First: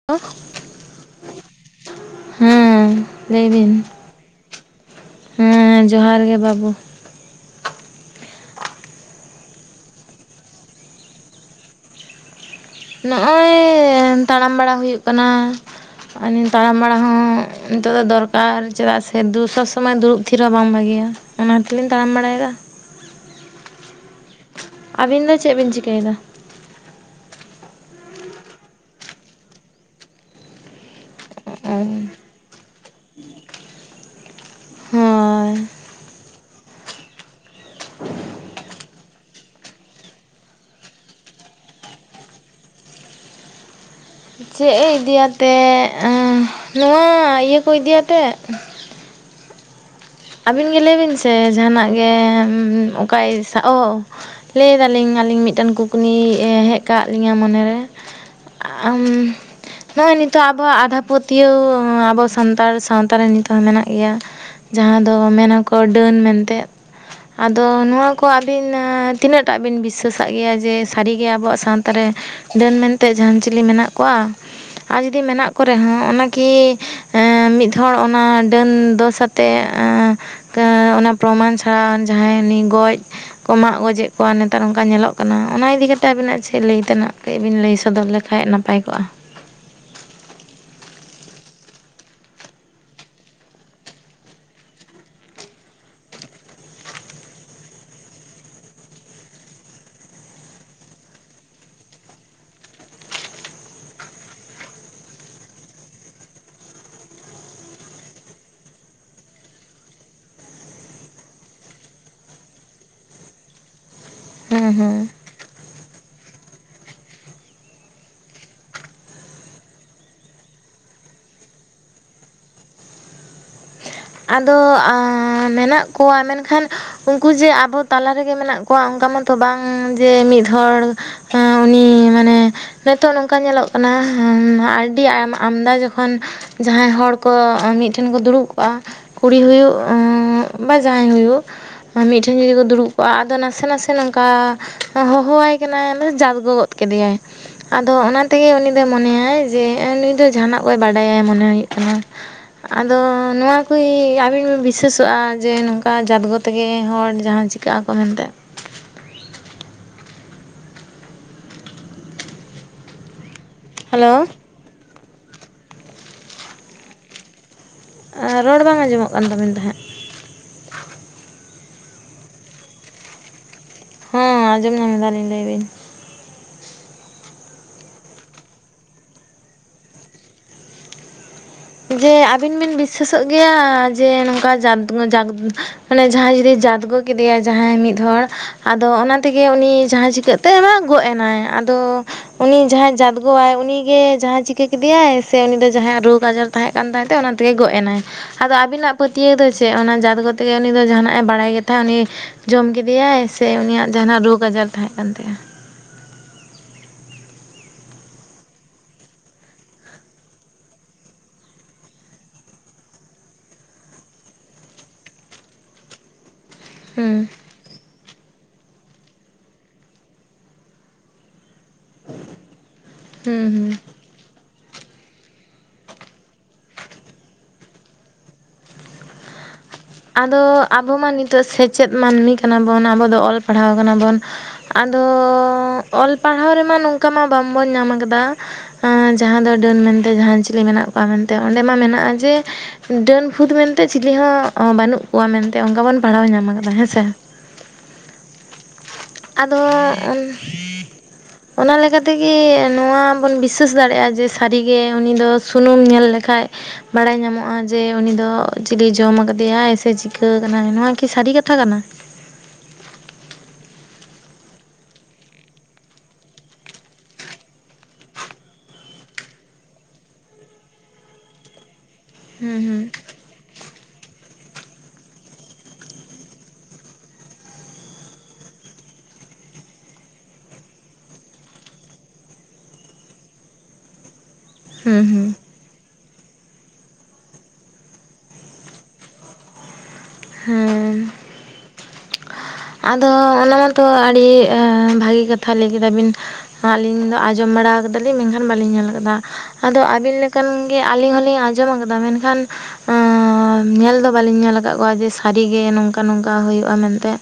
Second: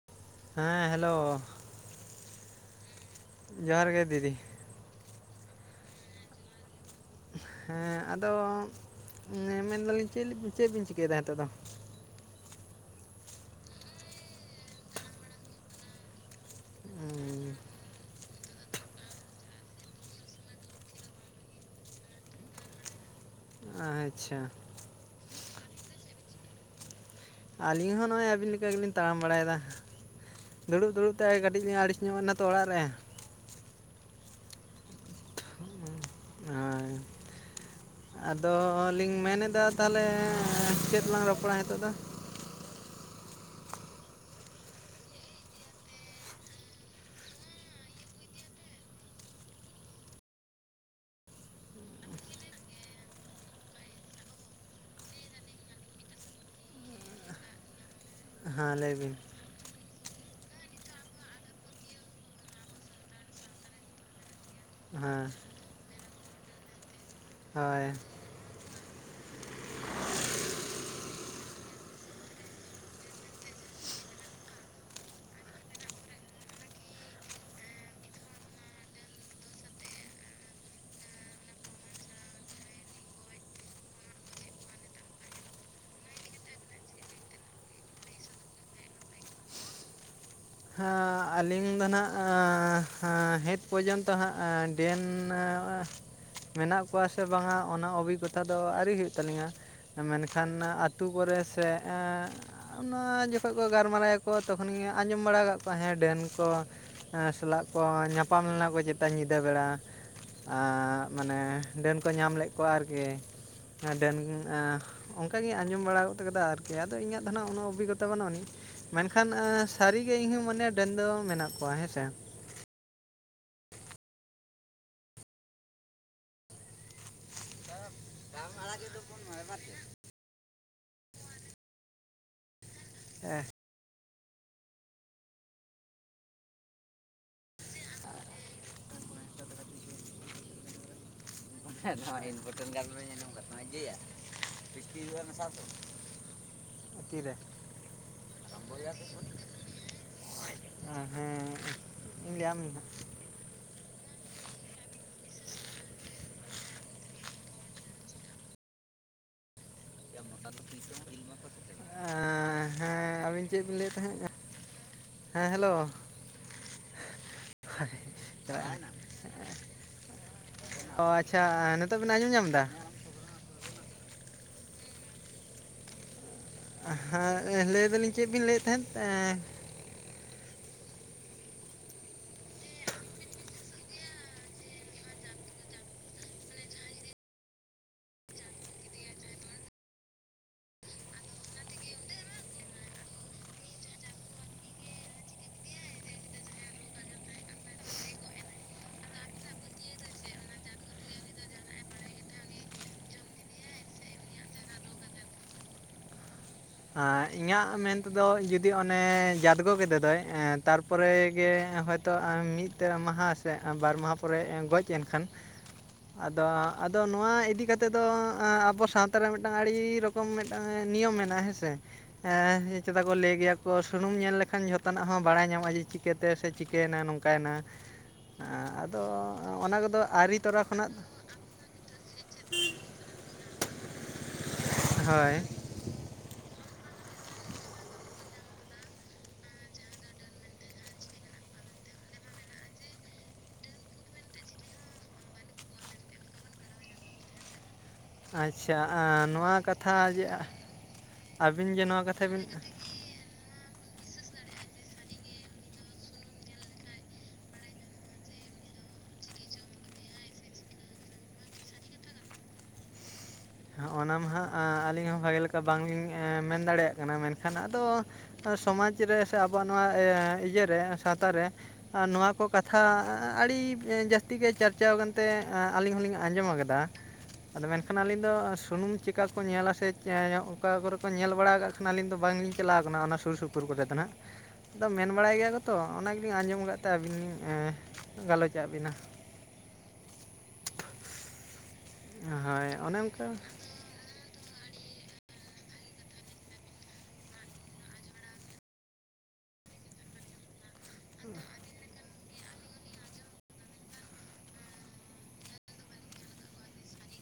[unintelligible] ᱦᱮᱸ ᱦᱮᱞᱳ᱾ ᱦᱮᱸ ᱞᱟᱹᱭ ᱵᱤᱱ᱾ ᱡᱚᱦᱟᱨ ᱜᱮ ᱫᱤᱫᱤ ᱦᱮᱸ ᱡᱚᱦᱟᱨ ᱜᱮ ᱵᱟᱵᱩ᱾ ᱦᱮᱸ ᱟᱫᱚ ᱢᱮᱱᱫᱟᱞᱤᱧ ᱪᱮᱱ ᱪᱮᱱ ᱵᱤᱱ ᱪᱤᱠᱟᱹᱭᱮᱫᱟ ᱱᱤᱛᱚᱜ ᱫᱚ? ᱱᱚᱜᱼᱚᱭ ᱛᱟᱲᱟᱢ ᱵᱟᱲᱟ ᱦᱩᱭᱩᱜ ᱠᱟᱱᱟ, ᱱᱤᱛ ᱛᱟᱲᱟᱢ ᱵᱟᱲᱟ ᱦᱚᱸ ᱱᱤᱛᱚᱜ ᱫᱚᱨ ᱟᱨ ᱪᱮᱫᱟᱜ ᱥᱮ ᱫᱩ ᱥᱚᱵ ᱥᱚᱢᱚᱭ ᱫᱩᱲᱩᱵ ᱛᱷᱤᱨ ᱦᱚᱸ ᱵᱟᱝ ᱵᱷᱟᱜᱤᱭᱟ ᱚᱱᱟ ᱛᱮᱞᱤᱧ ᱛᱟᱲᱟᱢ ᱵᱟᱲᱟᱭᱮᱫᱟ᱾ ᱟᱪᱪᱷᱟ᱾ ᱟᱵᱤᱱ ᱫᱚ ᱪᱮᱫ ᱵᱤᱱ ᱪᱤᱠᱟᱹᱭᱮᱫᱟ? ᱟᱞᱤᱧ ᱦᱚᱸ ᱱᱚᱜᱼᱚᱭ ᱟᱵᱤᱱ ᱞᱮᱠᱟ ᱜᱮᱞᱤᱧ ᱛᱟᱲᱟᱢ ᱵᱟᱲᱟᱭᱮᱫᱟ, ᱫᱩᱲᱩᱵ ᱫᱩᱲᱩᱵ ᱛᱮ ᱠᱟᱹᱴᱤᱡ ᱞᱤᱧ ᱦᱳᱭ ᱟᱹᱲᱤᱥ ᱧᱚᱜᱮᱱᱟ᱾ ᱛᱚ ᱚᱲᱟᱜ ᱨᱮ ᱦᱩᱸ᱾ ᱟᱸ ᱟᱫ ᱞᱤᱧ ᱢᱮᱱᱫᱟ ᱛᱟᱦᱚᱞᱮ ᱪᱮᱫᱞᱟᱝ ᱨᱚᱯᱚᱲᱟ ᱱᱤᱛᱚᱜ ᱫᱚ? ᱪᱮᱫ ᱮ ᱤᱫᱤᱭᱟᱛᱮᱜ ᱮᱸ ᱱᱚᱣᱟ ᱤᱭᱟᱹ ᱠᱚ ᱤᱫᱤᱭᱟᱛᱮᱜ, ᱟᱹᱵᱤᱱ ᱜᱮ ᱞᱟᱹᱭ ᱵᱤᱱ ᱥᱮ ᱡᱟᱦᱟᱸᱱᱟᱜ ᱜᱮ ᱚᱠᱟᱭ ᱥᱟ ᱚ ᱞᱟᱹᱭᱫᱟᱞᱤᱧ ᱟᱹᱞᱤᱧ ᱢᱤᱫᱴᱟᱝ ᱠᱩᱠᱞᱤ ᱦᱮᱡ ᱠᱟᱜ ᱞᱤᱧᱟᱹ ᱢᱚᱱᱮᱨᱮ। ᱦᱮᱸ ᱟᱜ ᱞᱟᱹᱭ ᱩᱸ ᱵᱤᱱ ᱱᱚᱜᱼᱚᱭ ᱱᱤᱛᱚᱜ ᱟᱵᱚᱣᱟᱜ ᱟᱫᱷᱟ ᱯᱟᱹᱛᱭᱟᱹᱣ ᱟᱵᱚ ᱥᱟᱱᱛᱟᱲ ᱥᱟᱶᱛᱟ ᱨᱮ ᱱᱤᱛᱚᱜ ᱦᱚᱸ ᱢᱮᱱᱟᱜ ᱜᱮᱭᱟ। ᱡᱟᱦᱟᱸ ᱫᱚ ᱦᱮᱸ ᱢᱮᱱᱟᱠᱚ ᱰᱟᱹᱱ ᱢᱮᱱᱛᱮᱜ ᱟᱫᱚ ᱦᱳᱭ ᱱᱚᱣᱟ ᱠᱚ ᱟᱹᱵᱤᱱ ᱛᱤᱱᱟᱹᱜᱴᱟᱜ ᱵᱤᱱ ᱵᱤᱥᱥᱟᱹᱥᱟᱜ ᱜᱮᱭᱟ ᱡᱮ ᱥᱟᱹᱨᱤᱜᱮ ᱟᱵᱚᱣᱟᱜ ᱥᱟᱶᱛᱟᱨ ᱨᱮ ᱰᱟᱹᱱ ᱢᱮᱱᱛᱮ ᱡᱟᱦᱟᱸᱱ ᱪᱤᱞᱤ ᱢᱮᱱᱟᱜ ᱠᱚᱣᱟ? ᱟᱨ ᱡᱩᱚᱫᱤ ᱢᱮᱱᱟᱜ ᱠᱚ ᱨᱮᱦᱚᱸ ᱚᱱᱟᱠᱤ ᱢᱤᱫ ᱦᱚᱲ ᱚᱱᱟ ᱰᱟᱹᱱ ᱫᱚ ᱥᱟᱛ ᱛᱮ ᱚᱱᱟ ᱠᱟ ᱯᱨᱚᱢᱟᱱ ᱪᱷᱟᱲᱟ ᱡᱟᱦᱟᱸᱭ ᱜᱚᱡ ᱠᱚ ᱢᱟᱜ ᱜᱚᱡᱮᱫ ᱠᱚᱣᱟ, ᱱᱮᱛᱟᱨ ᱚᱝᱠᱟ ᱧᱮᱞᱚᱜ ᱠᱟᱱᱟ ᱚᱱᱟ ᱤᱫᱤ ᱠᱟᱛᱮᱜ ᱟᱵᱤᱱᱟᱜ ᱪᱮᱫ ᱞᱟᱹᱭ ᱛᱮᱱᱟᱜ ᱠᱟᱹᱡ ᱵᱤᱱ ᱞᱟᱹᱭ ᱥᱚᱫᱚᱨ ᱞᱮᱠᱟᱱᱡ ᱱᱟ ᱯᱟᱭ ᱠᱚᱜᱼᱟ। ᱦᱟᱸ ᱟᱹᱞᱤᱧ ᱫᱚ ᱦᱟᱸᱜ ᱱᱤᱛ ᱯᱚᱨᱡᱚᱱᱛᱚ ᱦᱟᱸᱜ ᱰᱟ. ᱱ ᱢᱮᱱᱟᱜ ᱠᱚᱣᱟ ᱥᱮ ᱵᱟᱝᱟ ᱚᱱᱟ ᱚᱵᱷᱤᱜᱽᱜᱚᱛᱟ ᱫᱚ ᱟᱹᱣᱨᱤ ᱦᱩᱭᱩᱜ ᱛᱟᱹᱟᱞᱤᱧᱟ, ᱢᱮᱱᱠᱷᱟᱱ ᱟᱹᱛᱩᱳ ᱠᱚᱨᱮ ᱥᱮ ᱮᱸ ᱚᱱᱟ ᱡᱚᱠᱷᱚᱡ ᱠᱚ ᱜᱟᱞᱢᱟᱨᱟᱭᱟᱠᱚ ᱛᱚᱠᱷᱚᱱ ᱜᱮ ᱟᱸᱡᱚᱢ ᱵᱟᱲᱟ ᱠᱟᱜ ᱠᱚᱣᱟ ᱦᱮᱸ ᱰᱟᱹᱱ ᱠᱚ ᱮᱸ ᱥᱟᱞᱟᱜ ᱠᱚ ᱧᱟᱯᱟᱢ ᱞᱮᱱᱟ ᱠᱚ ᱪᱮᱛᱟ ᱧᱤᱫᱟᱹ ᱵᱮᱲᱟ, ᱟᱸᱜ ᱢᱟᱱᱮ ᱰᱟᱹᱱ ᱠᱚ ᱧᱟᱢ ᱞᱮᱫ ᱠᱚᱣᱟ ᱟᱨᱠᱤ ᱰᱟᱹᱱ ᱦᱮᱸ ᱟᱸ ᱦᱮᱸ ᱚᱱ ᱠᱟᱜᱤᱧ ᱟᱸᱡᱚᱢ ᱵᱟᱲᱟᱜᱚᱫ ᱠᱟᱫᱟ ᱟᱨᱠᱤ ᱟᱫᱚ ᱤᱧᱟᱹᱜ ᱫᱚ ᱱᱟᱜ ᱩᱱᱟᱹᱜ ᱚᱵᱷᱤᱜᱚᱛᱟ ᱵᱟᱹᱱ ᱟᱹᱱᱤᱡ, ᱢᱮᱱᱠᱷᱟᱱ ᱥᱟᱹᱨᱤᱜᱮ ᱤᱧᱦᱚᱸ ᱢᱚᱱᱮᱭᱟ ᱰᱟᱹᱱ ᱫᱚ ᱢᱮᱱᱟᱜ ᱠᱚᱣᱟ ᱦᱮᱸᱥᱮ᱾ ᱟᱫᱚ ᱢᱮᱱᱟᱜ ᱠᱚᱣᱟ ᱢᱮᱱᱠᱷᱟᱱ ᱩᱱᱠᱩ ᱡᱮ ᱟᱵᱚ ᱛᱟᱞᱟ ᱨᱮᱜᱮ ᱢᱮᱱᱟᱜ ᱠᱚᱣᱟ ᱚᱝᱠᱟ ᱢᱟᱛᱚ ᱵᱟᱝ ᱡᱮ ᱢᱤᱫ ᱦᱚᱲ ᱩᱱᱤ ᱢᱟᱱᱮ ᱱᱤᱛᱚᱜ ᱱᱚᱝᱠᱟ ᱧᱮᱞᱚᱜ ᱠᱟᱱᱟ ᱟᱹᱰᱤ ᱟᱭ ᱟᱢᱫᱟ ᱡᱚᱠᱷᱚᱱ ᱡᱟᱦᱟᱸᱭ ᱦᱚᱲ ᱠᱚ ᱢᱤᱫᱴᱷᱮᱱ ᱠᱚ ᱫᱩᱲᱩᱵ ᱠᱚᱜᱼᱟ ᱠᱩᱲᱤ ᱦᱩᱭᱩᱜ ᱵᱟ ᱡᱟᱦᱟᱸᱟᱭ ᱦᱩᱭᱩᱜ, ᱢᱤᱫ ᱴᱷᱮᱱ ᱡᱩᱫᱤ ᱠᱚ ᱫᱩᱲᱩᱵ ᱠᱚᱜᱼᱟ ᱟᱫᱚ ᱱᱟᱥᱮ ᱱᱟᱥᱮ ᱱᱚᱝᱠᱟ ᱦᱚᱦᱚᱣᱟᱭ ᱠᱟᱱᱟᱭ ᱢᱮ ᱡᱟᱛ ᱜᱚᱜᱚᱫ ᱠᱮᱫ ᱭᱟᱭ ᱟᱛᱤᱨᱮ ᱟᱫᱚ ᱚᱱᱟ ᱛᱮᱜᱮ ᱩᱱᱤ ᱫᱚᱭ ᱢᱚᱱᱮᱭᱟᱭ ᱡᱮ ᱱᱩᱭ ᱫᱚ ᱡᱟᱦᱟᱸᱱᱟᱜ ᱠᱚᱭ ᱵᱟᱰᱟᱭᱟ ᱢᱚᱱᱮ ᱦᱮᱸ ᱦᱩᱭᱩᱜ ᱠᱟᱱᱟ। ᱤᱧ ᱞᱟᱹᱭᱟᱢᱟᱹᱧ ᱦᱟᱸᱜ᱾ ᱟᱫᱚ ᱱᱚᱣᱟ ᱠᱤ ᱟᱵᱤᱱ ᱵᱤᱥᱟᱹᱮᱥᱚᱜᱼᱟ ᱡᱮ ᱱᱚᱝᱠᱟ ᱡᱟᱛᱜᱳ ᱛᱮᱜᱮ ᱦᱚᱲ ᱡᱟᱦᱟᱸ ᱪᱤᱠᱟᱹᱜ ᱟᱠᱚ ᱢᱮᱱᱛᱮᱜ? ᱮᱸ ᱦᱮᱸ ᱟᱹᱵᱤᱱ ᱪᱮᱫ ᱵᱤᱱ ᱞᱟᱹᱭᱮᱫ ᱦᱮᱞᱳ ᱛᱟᱦᱮᱸᱫᱼᱟ ᱦᱮᱸ ᱦᱮᱞᱳ᱾ ᱟᱸ ᱨᱚᱲ ᱵᱟᱝ ᱟᱸᱡᱚᱢᱚᱜ ᱠᱟᱱ ᱛᱟᱵᱤᱱ ᱛᱟᱦᱮᱸᱜ᱾ ᱚ ᱟᱪᱪᱷᱟ ᱱᱤᱛᱚᱜ ᱵᱮᱱ ᱟᱸᱡᱚᱢ ᱧᱟᱢ ᱫᱟ? ᱦᱚᱸ ᱟᱸᱡᱚᱢ ᱧᱟᱢ ᱫᱟᱞᱤᱧ ᱞᱟᱹᱭ ᱵᱤᱱ᱾ ᱦᱮᱸ ᱞᱟᱹᱭ ᱫᱟᱞᱤᱧ ᱪᱮᱫ ᱵᱤᱱ ᱞᱟᱹᱭᱮᱫ ᱛᱟᱦᱮᱸᱫ ᱮᱸ ᱡᱮ ᱟᱹᱵᱤᱱ ᱵᱤᱱ ᱵᱤᱥᱟᱹᱥᱚᱜ ᱜᱮᱭᱟ ᱡᱮ ᱱᱚᱝᱠᱟ ᱡᱟᱫ ᱡᱟᱠ ᱢᱟᱱᱮ ᱡᱟᱦᱟᱸᱭ ᱡᱩᱫᱤ ᱡᱟᱛᱜᱚ ᱠᱮᱫᱮᱭᱟᱭ ᱡᱟᱦᱟᱸᱭ ᱢᱤᱫ ᱦᱚᱲ, ᱟᱫᱚ ᱚᱱᱟ ᱛᱮᱜᱮ ᱩᱱᱤ ᱡᱟᱦᱟᱸ ᱪᱤᱠᱟᱹᱜᱛᱮ ᱚᱱᱟ ᱜᱚᱡ ᱮᱱᱟᱭ ᱟᱫᱚ ᱩᱱᱤ ᱡᱟᱦᱟᱸᱟᱭ ᱡᱟᱫᱜᱳᱟᱭ ᱩᱱᱤᱜᱮ ᱡᱟᱦᱟᱸ ᱪᱤᱠᱟᱹ ᱠᱮᱫᱮᱭᱟᱭ ᱥᱮ ᱩᱱᱤ ᱫᱚ ᱡᱟᱦᱟ ᱨᱳᱜᱽ ᱟᱡᱟᱨ ᱛᱟᱦᱮᱸ ᱠᱟᱱ ᱛᱟᱭ ᱛᱮ ᱚᱱᱟ ᱛᱮᱜᱮ ᱜᱚᱜ ᱮᱱᱟᱭ? ᱟᱫᱚ ᱟᱵᱤᱱᱟᱜ ᱯᱟᱹᱛᱭᱟᱹᱣ ᱫᱚ ᱪᱮᱫ? ᱚᱱᱟ ᱡᱟᱛ ᱠᱚᱛᱮᱜ ᱜᱮ ᱩᱱᱤ ᱫᱚ ᱡᱟᱦᱟᱱᱟᱜᱼ ᱮ ᱵᱟᱲᱟᱭ ᱜᱮ ᱛᱟᱦᱮᱸᱫ ᱩᱱᱤ? ᱡᱚᱢ ᱠᱮᱫᱮᱭᱟᱭ ᱥᱮ ᱩᱱᱤᱭᱟᱜ ᱡᱟᱦᱟᱸᱱᱟᱜ ᱨᱳᱜᱽ ᱟᱡᱟᱨ ᱛᱟᱦᱮᱸ ᱠᱟᱱ ᱛᱟᱭᱟ? ᱦᱮᱸ ᱤᱧᱟᱹᱜ ᱢᱮᱱ ᱛᱮᱫᱚ ᱡᱩᱫᱤ ᱚᱱᱮ ᱡᱟᱫᱽᱜᱚ ᱠᱮᱫᱮ ᱫᱚᱭ ᱮᱸ ᱛᱟᱨᱼᱼ ᱯᱚᱨᱮᱜᱮ ᱦᱭᱛᱳ ᱢᱤᱫᱴᱟᱹᱝ ᱢᱟᱦᱟ ᱥᱮ ᱵᱟᱨ ᱢᱟᱦᱟ ᱯᱚᱨᱮ ᱜᱚᱡ ᱮᱱᱠᱷᱟᱱᱼᱼ ᱟᱫᱚ। ᱟᱫᱚ ᱦᱩᱸ ᱱᱚᱣᱟ ᱤᱫᱤ ᱠᱟᱛᱮᱫ ᱫᱚ ᱟᱸ ᱟᱵᱚ ᱥᱟᱶᱛᱟᱨᱮ ᱢᱤᱫᱴᱟᱝ ᱟᱹᱰᱤ ᱨᱚᱠᱚᱢ ᱢᱤᱫᱴᱟᱝ ᱮᱸ ᱱᱤᱭᱚᱢ ᱢᱮᱱᱟᱜᱼᱟ ᱦᱮᱸ ᱥᱮ। ᱦᱮᱸ ᱪᱮᱫᱟᱜ ᱠᱚ ᱞᱟᱹᱭ ᱦᱩᱸ ᱜᱮᱭᱟ ᱠᱚ। ᱦᱩᱸ ᱥᱩᱱᱩᱢ ᱧᱮᱞ ᱞᱮᱠᱷᱟᱱ ᱡᱷᱚᱛᱚᱱᱟᱜ ᱦᱚᱸ ᱵᱟᱲᱟᱭ ᱧᱟᱢᱚᱜᱼᱟ ᱡᱮ ᱪᱤᱠᱟᱹᱛᱮ, ᱥᱮ ᱪᱤᱠᱟᱹᱭᱮᱱᱟ ᱱᱚᱝᱠᱟᱭᱮᱱᱟ। ᱮ ᱟᱫᱚ, ᱚᱱᱟ ᱠᱚᱫᱼᱼ ᱟᱫᱚ ᱟᱵᱚ ᱢᱟ ᱱᱤᱛᱚᱜ ᱥᱮᱪᱮᱫ ᱢᱟᱹᱱᱢᱤ ᱠᱟᱱᱟ ᱵᱚᱱ, ᱟᱵᱚ ᱫᱚ ᱚᱞ ᱯᱟᱲᱦᱟᱣ ᱠᱟᱱᱟ ᱵᱚᱱ। ᱟᱫᱚ ᱦᱳᱭ ᱚᱞ ᱯᱟᱲᱦᱟᱣ ᱨᱮᱢᱟ ᱱᱚᱝᱠᱟ ᱢᱟ ᱵᱟᱵᱚ ᱧᱟᱢ ᱠᱟᱫᱟ। ᱮᱸ ᱡᱟᱦᱟᱸ ᱫᱚ ᱰᱟᱹᱱ ᱢᱮᱱᱛᱮ ᱡᱟᱦᱟᱸ ᱪᱤᱞᱤ ᱢᱮᱱᱟᱜ ᱠᱚᱣᱟ ᱢᱮᱱᱛᱮ ᱾ ᱚᱸᱰᱮ ᱢᱟ ᱢᱮᱱᱟᱜᱼᱟ ᱡᱮᱼᱼ ᱰᱟᱹᱱ ᱯᱷᱩᱛ ᱢᱮᱱᱛᱮ ᱪᱤᱞᱤ ᱦᱚᱸᱼᱼ ᱵᱟᱹᱱᱩᱜ ᱠᱚᱣᱟ ᱢᱮᱱᱛᱮ ᱚᱱᱠᱟ ᱵᱚᱱ ᱯᱟᱲᱦᱟᱣ ᱧᱟᱢ ᱟᱠᱟᱫᱟ ᱦᱮᱸ ᱥᱮ ᱾ ᱟᱪᱪᱷᱟ ᱟᱸ ᱱᱚᱣᱟ ᱟᱫᱚ ᱠᱟᱛᱷᱟ ᱡᱮ ᱟᱼᱼ ᱚᱱᱟ ᱞᱮᱠᱟ ᱛᱮᱜᱮ ᱱᱚᱣᱟ ᱵᱚᱱ ᱵᱤᱼᱼ ᱥᱥᱟᱥ ᱫᱟᱲᱮᱭᱟᱜᱼᱟ ᱡᱮ ᱥᱟᱹᱨᱤ ᱜᱮ ᱩᱱᱤ ᱫᱚ ᱥᱩᱱᱩᱢ ᱧᱮᱞ ᱞᱮᱠᱷᱟᱡᱼᱼ ᱵᱟᱲᱟᱭ ᱧᱟᱢᱚᱜᱼᱟ ᱡᱮ ᱩᱱᱤ ᱫᱚ, ᱪᱤᱞᱤ ᱡᱚᱢ ᱟᱠᱟᱫᱮᱼᱼ ᱫᱮᱭᱟᱭ ᱥᱮ ᱪᱤᱠᱟᱹᱣ ᱠᱟᱱᱟᱭ ᱱᱚᱣᱟ ᱠᱤ ᱥᱟᱹᱨᱤ ᱠᱟᱛᱷᱟ ᱠᱟᱱᱟ? ᱚᱱᱟ ᱢᱟ ᱦᱟᱸᱜ ᱟ ᱟᱹᱞᱤᱧ ᱦᱚᱸ ᱵᱷᱟᱜᱮ ᱞᱮᱠᱟ ᱵᱟᱝᱞᱤᱧ ᱮ ᱢᱮᱱ ᱫᱟᱲᱮᱭᱟᱜ ᱠᱟᱱᱟ, ᱢᱮᱱᱠᱷᱟᱱ ᱟᱫᱚᱼᱼ ᱥᱚᱢᱟᱡᱽ ᱨᱮ ᱥᱮ ᱟᱵᱚᱣᱟᱜ ᱱᱚᱣᱟ ᱮ ᱤᱭᱟᱹ ᱨᱮ ᱥᱟᱶᱛᱟ ᱨᱮ ᱱᱚᱣᱟ ᱠᱚ ᱦᱩᱸ ᱠᱟᱛᱷᱟᱼᱼ ᱦᱩᱸ ᱮ ᱟᱹᱰᱤ ᱡᱟᱹᱥᱛᱤ ᱜᱮ ᱪᱟᱨᱪᱟᱣ ᱟᱠᱟᱱᱛᱮ ᱟᱹᱞᱤᱧ ᱦᱚᱞᱤᱧ ᱟᱸᱡᱚᱢ ᱟᱠᱟᱫᱟ ᱾ ᱟᱫᱚ ᱢᱮᱱᱠᱷᱟᱱ ᱟᱹᱞᱤᱧᱼᱼ ᱟᱹᱞᱤᱧ ᱫᱚ ᱥᱩᱱᱩᱢ ᱪᱤᱠᱟ ᱠᱚ ᱧᱮᱞᱟ ᱥᱮ ᱚᱠᱟ ᱠᱚᱨᱮ ᱠᱚ ᱧᱮᱞ ᱵᱟᱲᱟ ᱠᱟᱜ ᱠᱟᱱᱟ ᱟᱹᱞᱤᱧ ᱫᱚ ᱵᱟᱝᱞᱤᱧ ᱪᱟᱞᱟᱣ ᱟᱠᱟᱱᱟ ᱚᱱᱟ ᱥᱩᱨ ᱥᱩᱯᱩᱨ ᱾ [inaudible] ᱜᱚᱡᱮ ᱠᱟᱱᱟ ᱾ ᱟᱫᱚ ᱦᱩᱸ ᱢᱮᱱ ᱦᱩᱸ ᱵᱟᱲᱟᱭ ᱜᱮᱭᱟ ᱠᱚ ᱛᱚ ᱚᱱᱟ ᱜᱮᱞᱤᱧ ᱟᱸᱡᱚᱢ ᱟᱠᱟᱫ ᱛᱮ ᱟᱹᱵᱤᱱ ᱮ ᱜᱟᱞᱚᱪᱟᱜ ᱵᱤᱱᱟ ᱾ ᱦᱮᱸ ᱦᱚᱭ ᱟᱫᱚ ᱚᱱᱟ ᱢᱟᱛᱚ ᱮ ᱟᱹᱰᱤ ᱵᱷᱟᱹᱜᱤ ᱠᱟᱛᱷᱟ ᱞᱟᱹᱭ ᱠᱮᱫᱟ ᱵᱤᱱ ᱾ ᱟᱹᱞᱤᱧ ᱫᱚ ᱟᱸᱡᱚᱢ ᱵᱟᱲᱟ ᱟᱠᱟᱫᱟᱞᱤᱧ ᱢᱮᱱᱠᱷᱟᱱ ᱵᱟᱞᱤᱧ ᱧᱮᱞ ᱟᱠᱟᱫᱟ, ᱟᱫᱚ ᱟᱹᱵᱤᱱ ᱞᱮᱼᱼ ᱚᱱᱠᱟᱱ ᱜᱮ ᱟᱹᱞᱤᱧ ᱦᱚᱸᱞᱤᱧ ᱟᱸᱡᱚᱢ ᱠᱟᱫᱟ ᱢᱮᱱᱠᱷᱟᱱᱼᱼ ᱮᱸ ᱧᱮᱞ ᱫᱚ ᱵᱟᱹᱞᱤᱧ ᱧᱮᱞ ᱟᱠᱟᱫ ᱠᱚᱣᱟ ᱡᱮ ᱥᱟᱹᱨᱤ ᱜᱮ ᱱᱚᱝᱠᱟ ᱱᱚᱝᱠᱟ ᱦᱩᱭᱩᱜᱼᱟ ᱢᱮᱱᱛᱮ ᱾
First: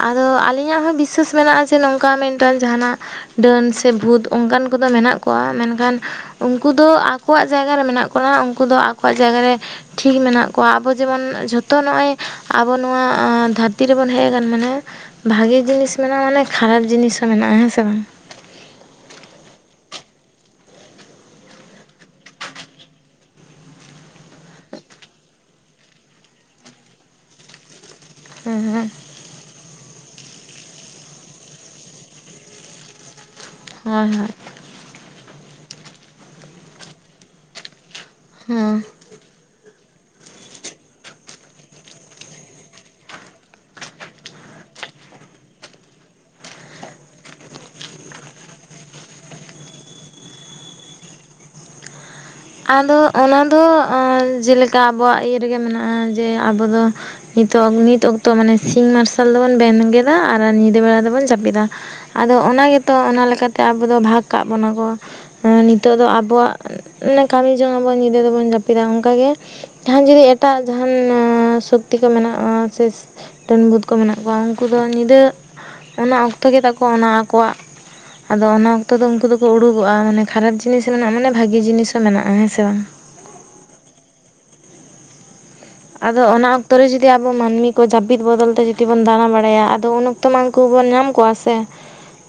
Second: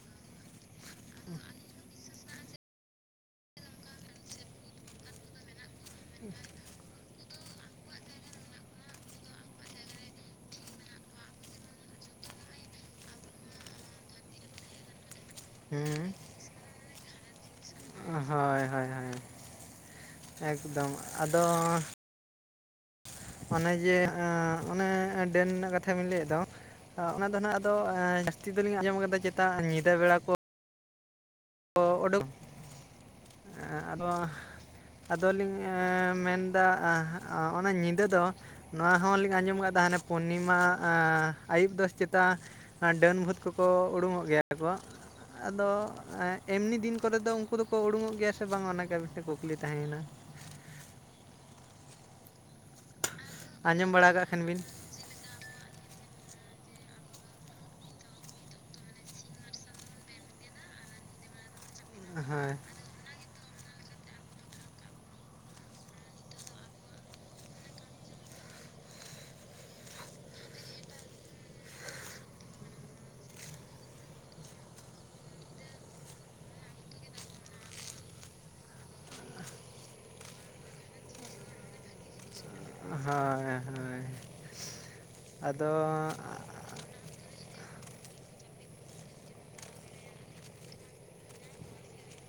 ᱟᱫᱚ ᱟᱹᱞᱤᱧᱟᱜ ᱦᱚᱸ ᱵᱤᱥᱥᱟᱹᱥ ᱢᱮᱱᱟᱜᱼᱟ ᱡᱮ ᱱᱚᱝᱠᱟ ᱢᱮᱱᱼᱼ ᱢᱤᱫᱴᱟᱱ ᱡᱟᱸᱦᱟᱱᱟᱜ, ᱰᱟᱹᱱ ᱥᱮ ᱵᱷᱩᱛ ᱚᱱᱠᱟᱱ ᱠᱚᱫᱚ ᱢᱮᱱᱟᱜ ᱠᱚᱣᱟ ᱾ ᱢᱮᱱᱠᱷᱟᱱᱼᱼ ᱩᱱᱠᱩ ᱫᱚ ᱟᱠᱚᱣᱟᱜ ᱡᱟᱭᱜᱟ ᱨᱮ ᱢᱮᱱᱟᱜ ᱠᱚᱣᱟ, ᱩᱱᱠᱩ ᱫᱚ ᱟᱠᱚᱣᱟᱜ ᱡᱟᱭᱜᱟ ᱨᱮᱼᱼ ᱴᱷᱤᱠ ᱢᱮᱱᱟᱜ ᱠᱚᱣᱟ ᱟᱵᱚ ᱡᱮᱢᱚᱱ ᱡᱷᱚᱛᱚ ᱱᱚᱜᱼᱚᱭ ᱟᱵᱚ ᱱᱚᱣᱟ ᱫᱷᱟᱹᱨᱛᱤ ᱨᱮᱵᱚᱱ ᱦᱮᱡᱼᱼ ᱛᱟᱨᱢᱟᱱᱮ, ᱵᱷᱟᱜᱤ ᱡᱤᱱᱤᱥ ᱦᱮᱸ ᱢᱮᱱᱟᱜᱼᱟ ᱢᱟᱱᱮ ᱠᱷᱟᱨᱟᱯ ᱡᱤᱱᱤᱥ ᱦᱚᱸ ᱢᱮᱱᱟᱜᱼᱟ, ᱦᱮᱸ ᱥᱮ ᱵᱟᱝ ᱾ ᱦᱚᱭ ᱦᱚᱭ ᱦᱚᱭ ᱦᱚᱭ ᱾ ᱮᱠᱫᱚᱢ ᱟᱫᱚᱼᱼ ᱚᱱᱮ ᱡᱮ ᱮᱸ ᱚᱱᱮ ᱰᱟᱹᱱ ᱨᱮᱱᱟᱜ ᱠᱟᱛᱷᱟ ᱵᱮᱱ ᱞᱟᱹᱭᱮᱫ ᱫᱚ, ᱚ ᱚᱱᱟ ᱫᱚ ᱱᱟᱜᱼᱼ ᱫᱚ ᱡᱟᱹᱥᱛᱤ ᱦᱮᱸ ᱫᱚᱞᱤᱧ ᱦᱮᱸ ᱟᱸᱡᱚᱢ ᱟᱠᱟᱫᱟ ᱪᱮᱛᱟ ᱧᱤᱫᱟᱹ ᱵᱮᱲᱟ ᱠᱚᱼᱼ ᱠᱚ ᱚᱰᱚᱠ, ᱮ ᱟᱫᱚᱼᱼ ᱦᱳᱭ ᱦᱳᱭ ᱟᱫᱚᱞᱤᱧ ᱮ ᱢᱮᱱᱫᱟ, ᱮ ᱚᱱᱮ ᱧᱤᱫᱟᱹ ᱫᱚ ᱦᱮᱸ ᱱᱚᱣᱟᱼᱼ ᱱᱚᱣᱟ ᱦᱚᱸᱞᱤᱧ ᱟᱸᱡᱚᱢ ᱟᱠᱟᱫᱟ ᱦᱟᱱᱮ ᱯᱩᱨᱱᱤᱢᱟ ᱮ ᱟᱹᱭᱩᱵ ᱫᱚ ᱪᱮᱛᱟᱼᱼ ᱮᱸ ᱰᱟᱹᱱ ᱵᱷᱩᱛ ᱠᱚᱠᱚ ᱩᱰᱩᱠᱚᱜ ᱜᱮᱭᱟ ᱥᱮ ᱠᱚ, ᱟᱫᱚ ᱮᱸᱼᱼ ᱮᱢᱱᱤ ᱫᱤᱱ ᱠᱚᱨᱮ ᱫᱚ ᱩᱱᱠᱩ ᱫᱚᱠᱚ ᱩᱰᱩᱝᱚᱜ ᱜᱮᱭᱟ ᱥᱮ ᱵᱟᱝ ᱚᱱᱟ ᱜᱮ ᱢᱤᱫᱴᱮᱱ ᱠᱩᱠᱞᱤ ᱛᱟᱦᱮᱸᱭᱮᱱᱟ? ᱟᱫᱚ ᱚᱱᱟ ᱫᱚ ᱟᱸᱡᱚᱢ ᱵᱟᱲᱟ ᱠᱟᱜ ᱠᱷᱟᱱ ᱵᱤᱱ ᱡᱮᱞᱮᱠᱟ ᱟᱵᱚᱣᱟᱜ ᱤᱭᱟᱹ ᱨᱮᱜᱮ ᱢᱮᱱᱟᱜᱼᱟ ᱡᱮ ᱟᱵᱚ ᱫᱚ ᱱᱤᱛᱚᱜ, ᱱᱤᱛ ᱚᱠᱛᱚ ᱢᱟᱱᱮ ᱥᱤᱧ ᱢᱟᱨᱥᱟᱞ ᱫᱚᱵᱚᱱ ᱵᱮᱱᱜᱮᱫᱟ ᱟᱨ ᱧᱤᱫᱟᱹ ᱵᱮᱲᱟ ᱫᱚᱵᱚᱱ ᱡᱟᱯᱤᱫᱟ᱾ ᱟᱫᱚ ᱦᱳᱭ ᱚᱱᱟ ᱜᱮ ᱛᱚ ᱚᱱᱟ ᱞᱮᱠᱟᱛᱮ ᱟᱵᱚ ᱫᱚ ᱵᱷᱟᱜᱽ ᱠᱟᱜ ᱵᱚᱱᱟ ᱠᱚ, ᱮᱸ ᱱᱤᱛᱚᱜ ᱫᱚ ᱟᱵᱚᱣᱟᱜ ᱚᱢᱮ ᱠᱟᱢᱤ ᱡᱚᱝ ᱟᱵᱚᱱ ᱧᱤᱫᱟᱹ ᱫᱚᱵᱚᱱ ᱡᱟᱹᱯᱤᱫᱟ ᱚᱝᱠᱟ ᱜᱮ, ᱡᱟᱦᱟᱸᱱ ᱡᱩᱫᱤ ᱮᱴᱟᱜ ᱡᱟᱦᱟᱸᱱ ᱥᱚᱠᱛᱤ ᱠᱚ ᱢᱮᱱᱟᱜᱼᱟ, ᱥᱮ ᱰᱟᱹᱱ ᱵᱷᱩᱛ ᱠᱚ ᱢᱮᱱᱟᱜ ᱠᱚᱣᱟ ᱩᱝᱠᱩ ᱫᱚ ᱧᱤᱫᱟᱹ ᱚᱱᱟ ᱚᱠᱛᱚ ᱜᱮᱛᱟ ᱠᱚ ᱚᱱᱟ ᱟᱠᱚᱣᱟᱜ ᱟᱫᱚ ᱚᱱᱟ ᱚᱠᱛᱚ ᱫᱚ ᱩᱝᱠᱩ ᱫᱚᱠᱚ ᱩᱰᱩᱠᱚᱜᱼᱟ, ᱢᱟᱱᱮ ᱠᱷᱟᱨᱟᱯ ᱡᱤᱱᱤᱥ ᱦᱚᱸ ᱢᱮᱱᱟᱜᱼᱟ ᱢᱟᱱᱮ ᱵᱷᱟᱜᱤ ᱡᱤᱱᱤᱥ ᱦᱚᱸ ᱢᱮᱱᱟᱜᱼᱟ ᱦᱮᱸ ᱥᱮ ᱵᱟᱝᱟ? ᱦᱳᱭ ᱦᱳᱭ᱾ ᱟᱫᱚ ᱟᱫᱚ ᱚᱱᱟ ᱚᱠ ᱛᱚ ᱨᱮ ᱡᱩᱫᱤ ᱟᱵᱚ ᱢᱟᱱᱢᱤ ᱠᱚ ᱡᱟᱯᱤᱫ ᱵᱚᱫᱚᱞ ᱛᱮ ᱡᱩᱫᱤ ᱵᱚᱱ ᱫᱟᱬᱟ ᱵᱟᱲᱟᱭᱟ ᱟᱫᱚ ᱩᱱ ᱚᱠᱛᱚ ᱢᱟᱱ ᱩᱝᱠᱩ ᱵᱚᱱ ᱧᱟᱢ ᱠᱚᱣᱟ ᱥᱮ᱾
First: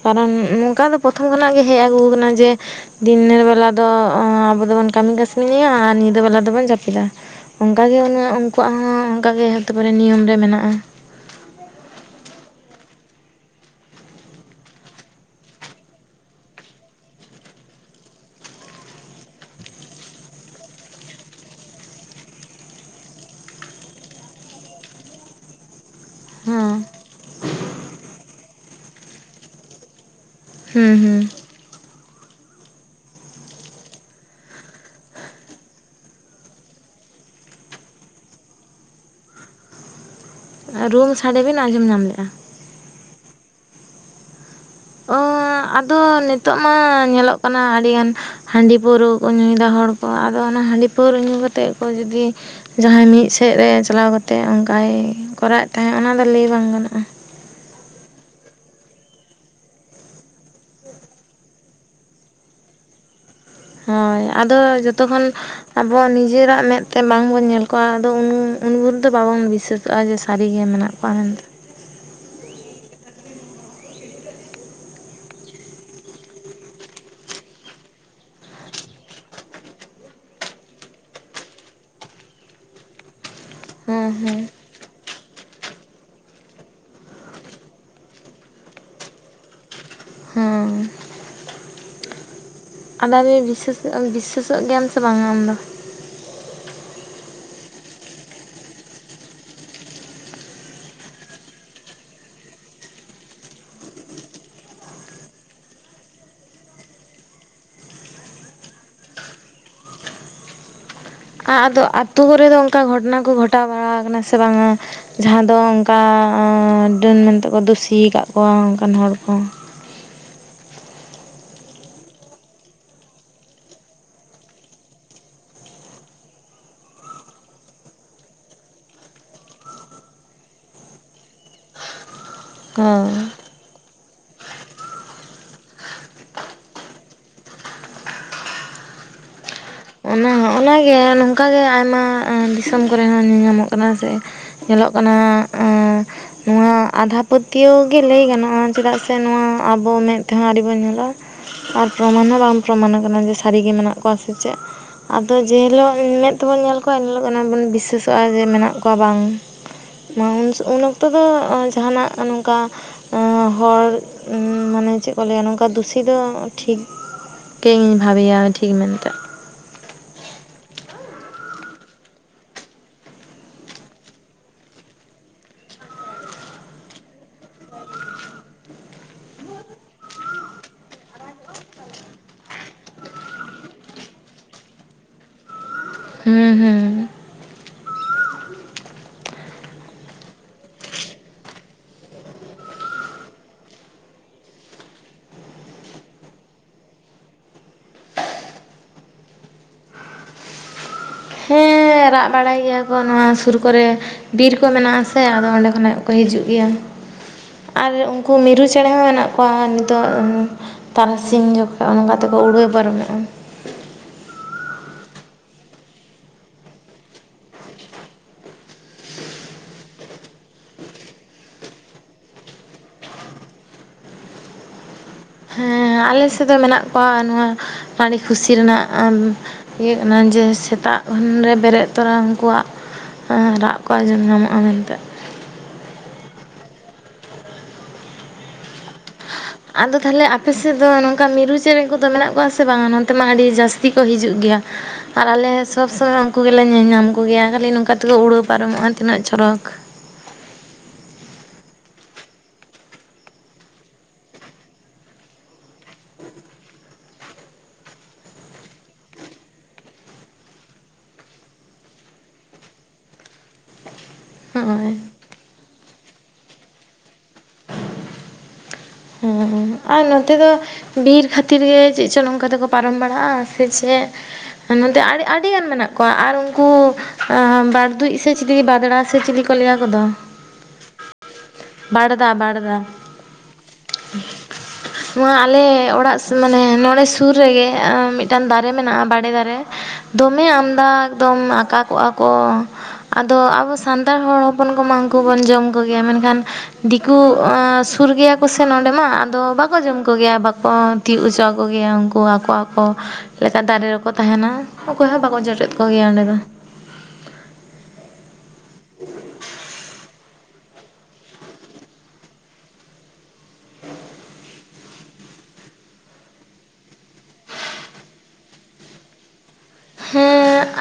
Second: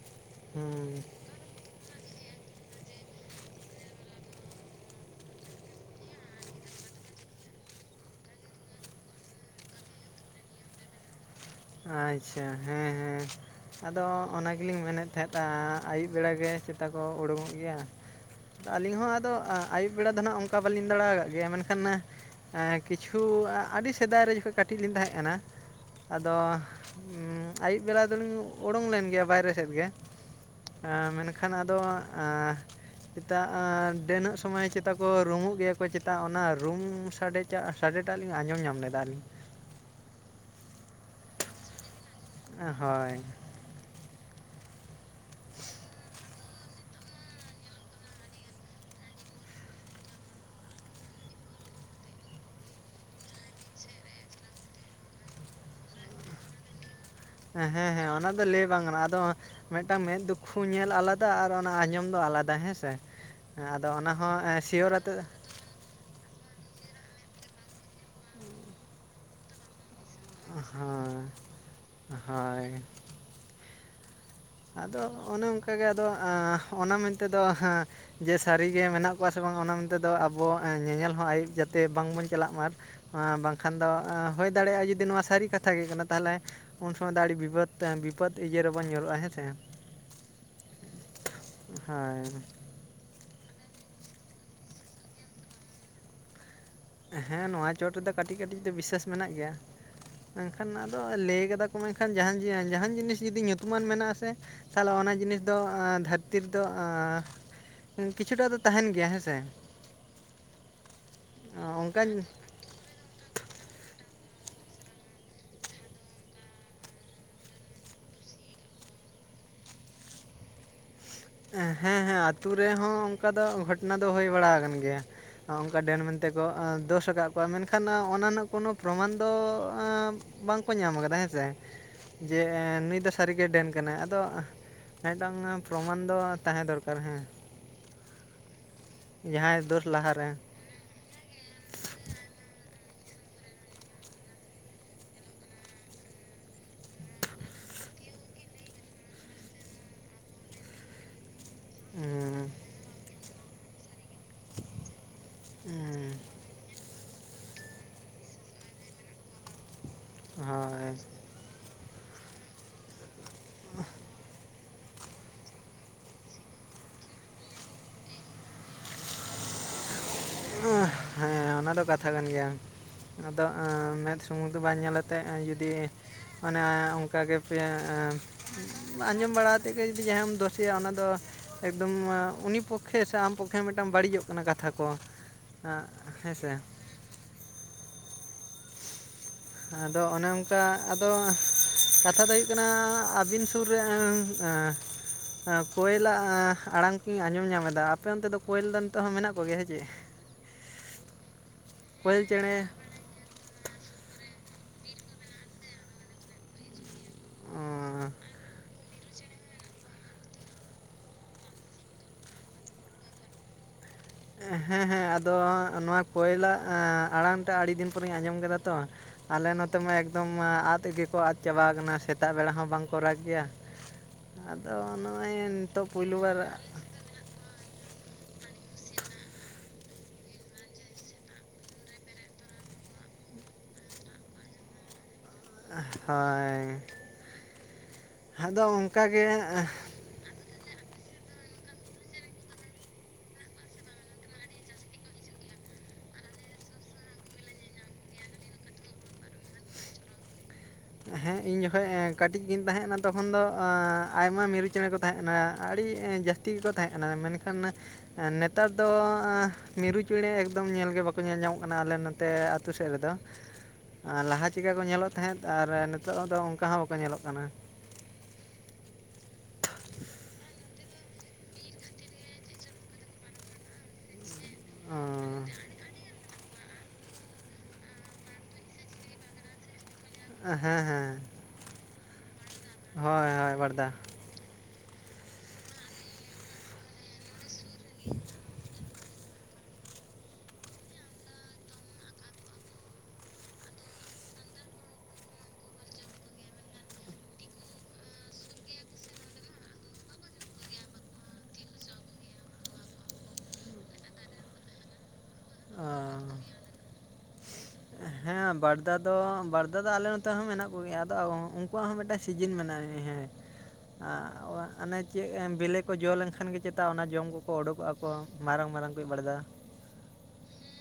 ᱠᱟᱨᱚᱱ ᱱᱚᱝᱠᱟ ᱫᱚ ᱦᱩᱸ ᱯᱨᱚᱛᱷᱚᱢ ᱠᱷᱚᱱᱟᱜ ᱜᱮ ᱦᱮᱡ ᱟᱜᱩ ᱠᱟᱱᱟ ᱡᱮ ᱫᱤᱱᱮᱨ ᱵᱮᱞᱟ ᱫᱚ ᱟᱵᱚ ᱫᱚᱵᱚᱱ ᱠᱟᱢᱤ ᱠᱟᱥᱱᱤᱭᱟ ᱟᱨ ᱧᱤᱫᱟᱹ ᱵᱮᱞᱟ ᱫᱚᱵᱚᱱ ᱡᱟᱹᱯᱤᱫᱟ᱾ ᱚᱝᱠᱟ ᱜᱮ‌ ᱢᱟᱱᱮ ᱩᱱᱠᱩᱣᱟᱜ ᱦᱚᱸ ᱚᱝᱠᱟ ᱜᱮ ᱦᱚᱛᱮ ᱯᱟᱨᱮ ᱱᱤᱭᱚᱢ ᱨᱮ ᱢᱮᱱᱟᱜᱼᱟ᱾ ᱟᱪᱪᱷᱟ ᱦᱮᱸ ᱦᱮᱸ᱾ ᱟᱫᱚ ᱚᱱᱟ ᱜᱮᱞᱤᱧ ᱢᱮᱱ ᱮᱫ ᱛᱟᱦᱮᱸᱫᱼᱟ ᱟᱹᱭᱩᱵ ᱵᱮᱲᱟ ᱜᱮ ᱪᱮᱛᱟ ᱠᱚ ᱩᱰᱩᱝᱚᱜ ᱜᱮᱭᱟ᱾ ᱟᱹᱞᱤᱧ ᱦᱚᱸ ᱟᱫᱚ ᱟᱸ ᱟᱭᱩᱵ ᱵᱮᱲᱟ ᱫᱚ ᱱᱟᱦᱟᱜ ᱚᱝᱠᱟ ᱵᱟᱞᱤᱧ ᱫᱟᱬᱟ ᱠᱟᱜ ᱜᱮᱭᱟ, ᱢᱮᱱᱠᱷᱟᱱ ᱮᱸ ᱠᱤᱪᱷᱩ ᱟᱹᱰᱤ ᱥᱮᱫᱟᱭ ᱨᱮ ᱡᱚᱠᱷᱚᱡ ᱠᱟᱹᱴᱤᱡ ᱞᱤᱧ ᱛᱟᱦᱮᱸᱜ ᱠᱟᱱᱟ, ᱟᱫᱚ ᱦᱮᱸ ᱟᱭᱩᱵ ᱵᱮᱲᱟ ᱫᱚᱞᱤᱧ ᱩᱰᱩᱝ ᱞᱮᱱ ᱜᱮᱭᱟ ᱵᱟᱭᱨᱮ ᱥᱮᱫ ᱜᱮ, ᱦᱩᱸ ᱮᱸ ᱦᱩᱸ ᱢᱮᱱᱠᱷᱟᱱ ᱟᱫᱚ ᱮᱸᱻ ᱪᱮᱛᱟ ᱰᱟᱹᱱᱟᱹᱜ ᱥᱚᱢᱚᱭ ᱪᱮᱛᱟ ᱠᱚ ᱨᱩᱢᱩᱜ ᱜᱮᱭᱟ ᱠᱚ ᱪᱮᱛᱟ ᱚᱱᱟ ᱨᱩᱢ ᱥᱟᱰᱮ [unintelligible] ᱥᱟᱰᱮ ᱴᱟᱜ ᱞᱤᱧ ᱟᱸᱡᱚᱢ ᱧᱟᱢ ᱞᱮᱫᱟ ᱟᱞᱤᱧ᱾ ᱟᱸ ᱨᱩᱢ ᱥᱟᱰᱮ ᱵᱤᱱ ᱟᱸᱡᱚᱢ ᱧᱟᱢ ᱞᱮᱜᱼᱟ? ᱮᱸ ᱦᱳᱭ᱾ ᱚᱸ ᱟᱫᱚ ᱱᱤᱛᱚᱜ ᱢᱟ ᱧᱮᱞᱚᱜ ᱠᱟᱱᱟ ᱟᱹᱰᱤ ᱜᱟᱱ ᱦᱟᱺᱰᱤ ᱯᱟᱹᱣᱨᱟᱹ ᱠᱚ ᱧᱩᱭᱫᱟ ᱦᱚᱲ ᱠᱚ ᱟᱫᱚ ᱚᱱᱟ ᱦᱟᱺᱰᱤ ᱯᱟᱹᱣᱨᱟᱹ ᱧᱩ ᱠᱟᱛᱮᱜ ᱠᱚ ᱡᱩᱫᱤ ᱡᱟᱦᱟᱸᱭ ᱢᱤᱫ ᱥᱮᱫ ᱨᱮ ᱪᱟᱞᱟᱣ ᱠᱟᱛᱮᱜ ᱚᱝᱠᱟᱭ ᱠᱚᱨᱟᱣ ᱮᱫ ᱛᱟᱦᱮᱸᱜ ᱚᱱᱟ ᱫᱚ ᱞᱟᱹᱭ ᱵᱟᱝ ᱜᱟᱱᱚᱜᱼᱟ᱾ ᱦᱮᱸ ᱦᱮᱸ ᱚᱱᱟ ᱫᱚ ᱞᱟᱹᱭ ᱵᱟᱝ ᱜᱟᱱᱚᱜ-ᱟ ᱟᱫᱚ ᱢᱤᱫᱴᱟᱝ ᱢᱮᱫ ᱫᱩᱠᱠᱷᱩ ᱧᱮᱞ ᱟᱞᱟᱫᱟ ᱟᱨ ᱚᱱᱟ ᱟᱸᱡᱚᱢ ᱫᱚ ᱟᱞᱟᱫᱟ ᱦᱮᱸ ᱥᱮ? ᱦᱮᱸ ᱟᱫᱚ ᱚᱱᱟ ᱦᱳᱭ ᱦᱚᱸ ᱮᱸ ᱟᱫᱚ ᱥᱤᱭᱳᱨ ᱡᱚᱛᱚ ᱟᱛᱮᱫ ᱠᱷᱚᱱ ᱟᱵᱚ ᱱᱤᱡᱮᱨᱟᱜ ᱢᱮᱫ ᱛᱮ ᱵᱟᱝ ᱵᱚᱱ ᱧᱮᱞ ᱠᱚᱣᱟ ᱟᱫᱚ ᱩᱱ ᱩᱱᱵᱷᱩᱨ ᱫᱚ ᱵᱟᱵᱚᱱ ᱵᱤᱥᱟᱹᱥᱚᱜᱼᱟ ᱡᱮ ᱥᱟᱹᱨᱤᱜᱮ ᱟᱸ ᱢᱮᱱᱟᱜ ᱠᱚᱣᱟ ᱢᱮᱱᱛᱮ ᱦᱟᱸ, ᱦᱳᱭ᱾ ᱟᱫᱚ ᱚᱱᱮ ᱚᱱᱠᱟ ᱜᱮ ᱟᱫᱚ ᱟᱸ ᱚᱱᱟ ᱢᱮᱱ ᱛᱮᱫᱚ ᱡᱮ ᱥᱟᱨᱤ ᱜᱮ ᱢᱮᱱᱟᱜ ᱠᱚᱣᱟ ᱥᱮ ᱵᱟᱝ ᱚᱱᱟ ᱢᱮᱱᱛᱮ ᱫᱚ ᱟᱵᱚ ᱧᱮᱧᱮᱞ ᱦᱚᱸ ᱟᱹᱭᱩᱵ ᱡᱟᱛᱮ ᱵᱟᱝ ᱵᱚᱱ ᱪᱟᱞᱟᱜ ᱢᱟ, [unintelligible] ᱵᱟᱝᱠᱷᱟᱱ ᱫᱚ ᱦᱮᱸ ᱦᱮᱸ ᱦᱩᱭ ᱫᱟᱲᱮᱭᱟᱜᱼᱟ ᱡᱩᱫᱤ ᱱᱚᱣᱟ ᱥᱟᱹᱨᱤ ᱠᱟ ᱛᱷᱟ ᱜᱮ ᱠᱟᱱᱟ ᱛᱟᱦᱚᱞᱮ, ᱩᱱ ᱥᱚᱢᱚᱭ ᱫᱚ ᱟᱹᱰᱤ ᱵᱤᱯᱚᱫ ᱵᱤᱯᱚᱫ ᱤᱭᱟᱹ ᱨᱮᱵᱚᱱ ᱧᱩᱨᱩᱜᱼᱟ ᱦᱮᱸ ᱥᱮ ᱵᱟᱝ? ᱦᱚᱸ᱾ ᱦᱳᱭ᱾ [unintelligible] ᱵᱤᱥᱥᱟᱹᱥᱚᱜ-ᱟᱢ ᱵᱤᱥᱥᱟᱹᱥᱚᱜ ᱜᱮᱭᱟᱢ ᱥᱮ ᱵᱟᱝ ᱟᱢᱫᱚ? ᱦᱮᱸ ᱱᱚᱣᱟ ᱪᱚᱴ ᱨᱮᱫᱚ ᱠᱟᱴᱤᱡ ᱠᱟᱴᱤᱡ ᱫᱚ ᱵᱤᱥᱟᱹᱥ ᱢᱮᱱᱟᱜ ᱜᱮᱭᱟ, ᱢᱮᱱᱠᱷᱟᱱ ᱟᱫᱚ ᱞᱟᱹᱭ ᱠᱟᱫᱟ ᱠᱚ ᱢᱮᱱᱠᱷᱟᱱ ᱡᱟᱦᱟᱸᱱ [unintelligible] ᱡᱟᱦᱟᱸᱱ ᱡᱤᱱᱤᱥ ᱡᱩᱫᱤ ᱧᱩᱛᱩᱢᱟᱱ ᱢᱮᱱᱟᱜ-ᱟ ᱥᱮ, ᱛᱟᱦᱚᱞᱮ ᱚᱱᱟ ᱡᱤᱱᱤᱥ ᱫᱚ, ᱫᱷᱟᱹᱨᱛᱤ ᱨᱮᱫᱚᱟᱸᱻ ᱠᱤᱪᱷᱩᱴᱟ ᱫᱚ ᱛᱟᱦᱮᱱ ᱜᱮᱭᱟ ᱦᱮᱸ ᱥᱮ᱾ ᱟ-ᱟᱫᱚ ᱚᱱᱠᱟᱧ ᱟᱛᱳ ᱨᱮᱫᱚ ᱚᱝᱠᱟ ᱜᱷᱚᱴᱚᱱᱟ ᱠᱚ ᱜᱷᱚᱴᱟᱣ ᱵᱟᱲᱟ ᱟᱠᱟᱱᱟ ᱥᱮ ᱵᱟᱝ-ᱟ? ᱡᱟᱦᱟᱸ ᱫᱚ ᱚᱝᱠᱟ ᱰᱟᱹᱱ ᱢᱮᱱ ᱛᱮᱠᱚ ᱫᱩᱥᱤ ᱟᱠᱟᱜ ᱠᱚᱣᱟ ᱚᱝᱠᱟᱱ ᱦᱚᱲ ᱠᱚ? ᱦᱮᱸ ᱦᱮᱸ ᱟᱹᱛᱩ ᱨᱮᱦᱚᱸ ᱚᱝᱠᱟ ᱫᱚ ᱜᱷᱚᱴᱚᱱᱟ ᱫᱚ ᱦᱳᱭ ᱵᱟᱲᱟ ᱟᱠᱟᱱ ᱜᱮᱭᱟ᱾ ᱚᱱᱠᱟ ᱰᱟᱹᱱ ᱢᱮᱱᱛᱮ ᱠᱚ ᱮᱸ ᱫᱳᱥ ᱟᱠᱟᱫ ᱠᱚᱣᱟ, ᱢᱮᱱᱠᱷᱟᱱ ᱚᱱᱟ ᱱᱟᱜ ᱠᱳᱱᱳ ᱯᱨᱚᱢᱟᱱ ᱫᱚ ᱮᱸᱻ ᱵᱟᱝᱠᱚ ᱧᱟᱢ ᱠᱟᱫᱟ, ᱦᱮᱸ ᱥᱮ ᱾ ᱡᱮ ᱮᱸ ᱱᱩᱭ ᱦᱳᱭ᱾ ᱫᱚ ᱥᱟᱹᱨᱤᱜᱮ ᱰᱟᱹᱱ ᱠᱟᱱᱟᱭ, ᱟᱫᱚ ᱢᱤᱫᱴᱟᱝ ᱯᱨᱚᱢᱟᱱ ᱫᱚ ᱛᱟᱦᱮᱸ ᱫᱚᱨᱠᱟᱨ ᱦᱮᱸ᱾ ᱡᱟᱦᱟᱸᱭ ᱫᱳᱥ ᱞᱟᱦᱟᱨᱮ ᱚᱱᱟ ᱦᱚᱸ ᱚᱱᱟ ᱜᱮ ᱱᱚᱝᱠᱟᱜᱮ ᱟᱭᱢᱟ ᱟᱸ ᱫᱤᱥᱚᱢ ᱠᱚᱨᱮ ᱦᱚᱸ ᱧᱮᱧᱟᱢᱚᱜ ᱠᱟᱱᱟ, ᱡᱮ ᱧᱮᱞᱚᱜ ᱠᱟᱱᱟ, ᱟᱸ ᱱᱚᱣᱟ ᱟᱸᱫᱷᱟ ᱯᱟᱹᱛᱭᱟᱹᱣ ᱜᱮ ᱞᱟᱹᱭ ᱜᱟᱱᱚᱜᱼᱟ, ᱪᱮᱫᱟᱜ ᱥᱮ ᱱᱚᱣᱟ ᱟᱵᱚ ᱢᱮᱫ ᱛᱮᱦᱚᱸ ᱟᱹᱣᱨᱤ ᱵᱚᱱ ᱧᱮᱞᱟ ᱾ ᱟᱨ ᱯᱨᱚᱢᱟᱱ ᱦᱚᱸ ᱦᱩᱸ ᱵᱟᱝ ᱯᱨᱚᱢᱟᱱ ᱠᱟᱱᱟ ᱡᱮ ᱥᱟᱹᱨᱤᱜᱮ ᱢᱮᱱᱟᱜ ᱠᱚᱣᱟ ᱥᱮ ᱪᱮᱫ ᱾ ᱟᱫᱚ ᱡᱮ ᱦᱤᱞᱳᱜ ᱦᱩᱸ ᱢᱮᱸᱫ ᱛᱮᱵᱚᱱ ᱧᱮᱞ ᱠᱚᱣᱟ ᱮᱱᱦᱤᱞᱳᱜ ᱵᱚᱱ ᱵᱤᱥᱥᱟᱹᱥᱚᱜᱼᱟ ᱡᱮ ᱢᱮᱱᱟᱜ ᱠᱚᱣᱟ ᱵᱟᱝ᱾ ᱢᱟ ᱩᱱᱥ ᱩᱱ ᱦᱳᱭ ᱚᱠᱛᱚ ᱫᱚ ᱟᱸ ᱡᱟᱦᱟᱱᱟᱜ ᱱᱚᱝᱠᱟ ᱮᱸᱻ ᱦᱚᱲ ᱢᱟᱱᱮ ᱪᱮᱫ ᱠᱚ ᱞᱟᱹᱭᱟ ᱱᱚᱝᱠᱟ ᱫᱩᱥᱤ ᱫᱚ ᱴᱷᱤᱠ ᱜᱮ ᱤᱧ ᱵᱷᱟᱵᱮᱭᱟ ᱴᱷᱤᱠ ᱢᱮᱱᱛᱮ ᱾ ᱦᱮᱸ ᱚᱱᱟ ᱫᱚ ᱠᱟᱛᱷᱟ ᱠᱟᱱ ᱜᱮᱭᱟ, ᱟᱫᱚ ᱟᱸ ᱢᱮᱫ ᱥᱩᱢᱩᱝ ᱫᱚ ᱵᱟᱝ ᱧᱮ ᱟᱛᱮᱜ ᱮᱸ ᱡᱩᱫᱤ ᱚᱱᱮ ᱚᱝᱠᱟ ᱜᱮ ᱯᱮᱭᱟᱻ ᱟᱸᱡᱚᱢ ᱵᱟᱲᱟ ᱛᱮᱫ ᱜᱮ ᱡᱩᱫᱤ ᱡᱟᱦᱟᱸᱢ ᱫᱳᱥᱮᱭᱟ ᱚᱱᱟ ᱫᱚ ᱮᱠᱫᱚᱢᱻ ᱟ ᱩᱱᱤ ᱯᱚᱠᱠᱷᱮ ᱥᱮ ᱟᱢ ᱯᱚᱠᱠᱷᱮ ᱦᱚᱸ ᱢᱤᱫᱴᱟᱝ ᱵᱟᱹᱲᱤᱡᱚᱜ ᱠᱟᱱᱟ ᱠᱟᱛᱷᱟ ᱠᱚᱦᱚᱸ, ᱟᱸ ᱦᱮᱸ ᱦᱩᱸ ᱥᱮ ᱾ ᱦᱩᱸ ᱟᱫᱚ ᱚᱱᱮ ᱚᱝᱠᱟ ᱟᱫᱚ ᱠᱟᱛᱷᱟ ᱫᱚ ᱦᱩᱭᱩᱜ ᱠᱟᱱᱟ ᱟᱹᱵᱤᱱ ᱥᱩᱨ ᱨᱮ [unintelligible] ᱦᱮᱸ ᱠᱚᱭᱮᱞᱟᱜ ᱟᱸ ᱟᱲᱟᱝ ᱠᱚᱧ ᱟᱸᱡᱚᱢ ᱧᱟᱢᱮᱫᱟ, ᱟᱯᱮ ᱚᱱᱛᱮ ᱫᱚ ᱠᱚᱭᱮᱞ ᱫᱚ ᱱᱤᱛᱚᱜ ᱦᱚᱸ ᱢᱮᱱᱟᱜ ᱠᱚ ᱜᱮᱭᱟ ᱥᱮ ᱪᱮᱫ? ᱦᱮᱸᱻ ᱠᱳᱭᱮᱞ ᱨᱟᱜ ᱪᱮᱬᱮ ᱵᱟᱲᱟᱭ ᱜᱮᱭᱟ ᱠᱚ ᱱᱚᱣᱟ ᱥᱩᱨ ᱠᱚᱨᱮ ᱵᱤᱨ ᱠᱚ ᱢᱮᱱᱟᱜ-ᱟ ᱥᱮ ᱟᱫᱚ ᱚᱸᱰᱮ ᱠᱷᱚᱱᱟᱜ ᱠᱚ ᱦᱤᱡᱩᱜ ᱜᱮᱭᱟ ᱾ ᱟᱨ ᱩᱝᱠᱩ ᱢᱤᱨᱩ ᱪᱮᱬᱮ ᱦᱚᱸ ᱦᱮᱱᱟᱜ ᱠᱚᱣᱟ, ᱱᱤᱛᱚᱜ ᱛᱟᱨᱟᱥᱤᱧ ᱡᱚᱠᱷᱟᱡ ᱚᱱᱠᱟ ᱛᱮᱠᱚ ᱩᱰᱟᱹᱣ ᱯᱟᱨᱚᱢᱚᱜ-ᱟ᱾ ᱦᱮᱸ ᱦᱮᱸ ᱟᱫᱚ ᱱᱚᱣᱟ ᱠᱚᱭᱞᱟᱜ ᱟᱲᱟᱝ ᱴᱟᱜ ᱟᱹᱲᱤ ᱫᱤᱱ ᱯᱚᱨᱮᱧ ᱟᱸᱡᱚᱢ ᱠᱮᱫᱟ ᱛᱚ ᱾ ᱟᱞᱮ ᱱᱚᱛᱮ ᱢᱟ ᱮᱠᱫᱚᱢ ᱢᱟ ᱟᱫ ᱜᱮᱠᱚ ᱟᱫ ᱪᱟᱵᱟ ᱠᱟᱱᱟ, ᱥᱮᱛᱟᱜ ᱵᱮᱲᱟ ᱦᱚᱸ ᱵᱟᱝᱠᱚ ᱨᱟᱜᱽ ᱜᱮᱭᱟ ᱾ ᱟᱫᱚ ᱱᱚᱜ-ᱚᱭ ᱱᱤᱛᱳᱜ ᱯᱳᱭᱞᱩ ᱵᱟᱨ ᱯᱟ ᱱᱚᱣᱟ ᱟᱹᱰᱤ ᱠᱷᱩᱥᱤ ᱨᱮᱱᱟᱜ ᱟᱢ ᱤᱭᱟᱹ ᱠᱟᱱᱟ ᱡᱮ ᱥᱮᱛᱟᱜ ᱩᱱᱨᱮ ᱵᱮᱨᱮᱫ ᱛᱚᱨᱟ ᱩᱱᱠᱩᱣᱟᱜ ᱮᱸ ᱨᱟᱜ ᱠᱚ ᱟᱸᱡᱚᱢ ᱧᱟᱢᱚᱜ-ᱟ ᱢᱮᱱᱛᱮ ᱾ ᱟᱸ ᱦᱳᱭ, ᱟᱫᱚ ᱚᱝᱠᱟᱜᱮ ᱟᱫᱚ ᱛᱟᱦᱚᱞᱮ ᱟᱯᱮ ᱥᱮᱫ ᱫᱚ ᱱᱚᱝᱠᱟ ᱢᱤᱨᱩ ᱪᱮᱬᱮ ᱠᱚᱫᱚ ᱢᱮᱱᱟᱜ ᱠᱚᱣᱟ ᱥᱮ ᱵᱟᱝᱟ ᱱᱚᱱᱛᱮ ᱢᱟ ᱟᱹᱰᱤ ᱡᱟᱹᱥᱛᱤ ᱠᱚ ᱦᱤᱡᱩᱜ ᱜᱮᱭᱟ ᱾ ᱟᱨ ᱟᱞᱮ ᱥᱚᱵᱽ ᱥᱚᱢᱚᱭ ᱩᱱᱠᱩ ᱜᱮᱞᱮ ᱧᱮᱞ ᱧᱟᱢ ᱠᱚᱜᱮᱭᱟ, ᱠᱷᱟᱹᱞᱤ ᱱᱚᱝᱠᱟ ᱛᱮᱠᱚ ᱩᱲᱟᱹᱣ ᱯᱟᱨᱚᱢᱚᱜ-ᱟ ᱛᱤᱱᱟᱹᱜ ᱪᱚᱨᱚᱠ ᱾ ᱦᱮᱸ, ᱤᱧ ᱡᱚᱠᱷᱮᱡ ᱠᱟᱹᱴᱤᱡ ᱜᱤᱧ ᱛᱟᱦᱮᱸᱜ ᱱᱟ ᱛᱚᱠᱷᱚᱱ ᱫᱚ ᱟᱸ ᱟᱭᱢᱟ ᱢᱤᱨᱩ ᱪᱮᱬᱮ ᱠᱚ ᱛᱟᱦᱮᱸᱜ ᱠᱟᱱᱟ ᱟᱹᱲᱤ ᱡᱟᱹᱥ ᱛᱤ ᱜᱮᱠᱚ ᱛᱟᱦᱮᱸᱜ ᱠᱟᱱᱟ ᱢᱮᱱᱠᱷᱟᱱ ᱚᱱᱮ ᱮᱸ ᱱᱮᱛᱟᱨ ᱫᱚ ᱢᱤᱨᱩ ᱪᱮᱬᱮ ᱮᱠᱫᱚᱢ ᱧᱮᱞ ᱜᱮ ᱵᱟᱠᱚ ᱧᱮᱞ ᱧᱟᱢᱚᱜ ᱠᱟᱱᱟ ᱟᱞᱮ ᱱᱚᱛᱮ ᱟᱛᱩ ᱥᱮᱫ ᱨᱮᱫᱚ ᱾ ᱟᱨ ᱞᱟᱦᱟ ᱪᱮᱠᱟ ᱠᱚ ᱦᱚᱸᱜᱼᱚᱭ ᱧᱮᱞᱚᱜ ᱛᱟᱦᱮᱸᱫ ᱟᱨ ᱱᱤᱛᱳᱜ ᱦᱚᱸ ᱫᱚ ᱚᱝᱠᱟ ᱦᱚᱸ ᱵᱟᱠᱚ ᱧᱮᱞᱚᱜ ᱠᱟᱱᱟ ᱾ ᱦᱩᱸ, ᱟᱨ ᱱᱚᱛᱮ ᱫᱚ ᱵᱤᱨ ᱠᱷᱟᱹᱛᱤᱨ ᱜᱮ ᱪᱮᱜ ᱪᱚ ᱱᱚᱝᱠᱟ ᱫᱚᱠᱚ ᱯᱟᱨᱚᱢ ᱵᱟᱲᱟᱜ-ᱟ ᱥᱮ ᱪᱮᱫ? ᱚ ᱱᱚᱛᱮ ᱟᱹᱰᱤ ᱟᱹᱰᱤ ᱜᱟᱱ ᱢᱮᱱᱟᱜ ᱠᱚᱣᱟ ᱟᱨ ᱩᱱᱠᱩ ᱟᱸ ᱵᱟᱲᱫᱩᱡ ᱥᱮ ᱪᱤᱞᱤ ᱵᱟᱫᱽᱲᱟ ᱥᱮ ᱪᱤᱞᱤ ᱠᱚ ᱞᱟᱹᱭᱟ ᱠᱚᱫᱚ? ᱦᱮᱸ ᱦᱮᱸ ᱾ ᱵᱟᱲᱫᱟ ᱵᱟᱲᱫᱟ ᱾ ᱦᱚᱭ ᱦᱚᱭ ᱵᱟᱲᱫᱟ ᱾ ᱱᱚᱣᱟ ᱟᱞᱮ ᱚᱲᱟᱜ ᱢᱟᱱᱮ ᱱᱚᱸᱰᱮᱼᱼ ᱥᱩᱨ ᱨᱮᱜᱮ ᱟᱸ ᱢᱤᱫᱴᱟᱝ ᱫᱟᱨᱮ ᱢᱮᱱᱟᱜ-ᱟ ᱵᱟᱲᱮ ᱫᱟᱨᱮᱼᱼ ᱫᱚᱢᱮ ᱟᱢᱫᱟ ᱮᱠᱫᱚᱢ ᱟᱠᱟᱸ ᱠᱚᱜᱼᱟ ᱠᱚ ᱾ ᱟᱫᱚ ᱟᱵᱚ ᱥᱟᱱᱛᱟᱲ ᱦᱚᱲ ᱦᱚᱯᱚᱱ ᱠᱚᱢᱟ ᱩᱱᱠᱩ ᱵᱚᱱ ᱡᱚᱢ ᱠᱚᱜᱮᱭᱟ, ᱢᱮᱱᱠᱷᱟᱱᱼᱼ ᱫᱤᱠᱩ ᱟᱻ ᱥᱩᱨ ᱜᱮᱭᱟ ᱠᱚᱥᱮ ᱱᱚᱸᱰᱮ ᱢᱟ ᱟᱫᱚ ᱵᱟᱠ ᱵᱟᱠᱚ ᱡᱚᱢ ᱠᱚᱜᱮᱭᱟ ᱵᱟᱠᱚ ᱛᱤᱭᱚᱜ ᱚᱪᱚᱣ ᱟᱠᱚ ᱩᱱᱠᱩ ᱟᱠᱚ ᱟᱠᱚ ᱞᱮᱠᱟ ᱫᱟᱨᱮ ᱨᱮᱠᱚ ᱛᱟᱦᱮᱱᱟ ᱾ ᱚᱠᱚᱭ ᱦᱚᱸ ᱵᱟᱠᱚ ᱡᱚᱴᱮᱫ ᱚ ᱠᱚᱜᱮᱭᱟ ᱚᱸᱰᱮ ᱫᱚ ᱾ ᱦᱮᱸ ᱵᱟᱲᱫᱟ ᱫᱚ ᱵᱟᱲᱫᱟ ᱫᱚ ᱟᱞᱮ ᱱᱚᱛ ᱫᱟ ᱦᱚᱸ ᱢᱮᱱᱟᱜ ᱠᱚᱜᱮᱭᱟ ᱟᱫᱚ ᱩᱱᱠᱩᱣᱟᱜ ᱦᱚᱸ ᱢᱤᱫᱴᱟᱡ ᱥᱤᱡᱟᱹᱱ ᱢᱮᱱᱟᱜ-ᱟ ᱦᱮᱸ ᱟ ᱚᱭᱟᱼᱼ ᱚᱱᱮ ᱪᱮᱫ ᱵᱤᱞᱮ ᱠᱚ ᱡᱚ ᱞᱮᱱᱠᱷᱟᱱ ᱜᱮ ᱪᱮᱛᱟ ᱚᱱᱟ ᱡᱚᱢ ᱠᱚᱠᱚ ᱚᱰᱚᱠᱚᱜ ᱟᱠᱚ ᱢᱟᱨᱟᱝ ᱢᱟᱨᱟᱝ ᱠᱚ ᱵᱟᱲᱫᱟ ᱾ ᱦᱮᱸ ᱟᱯ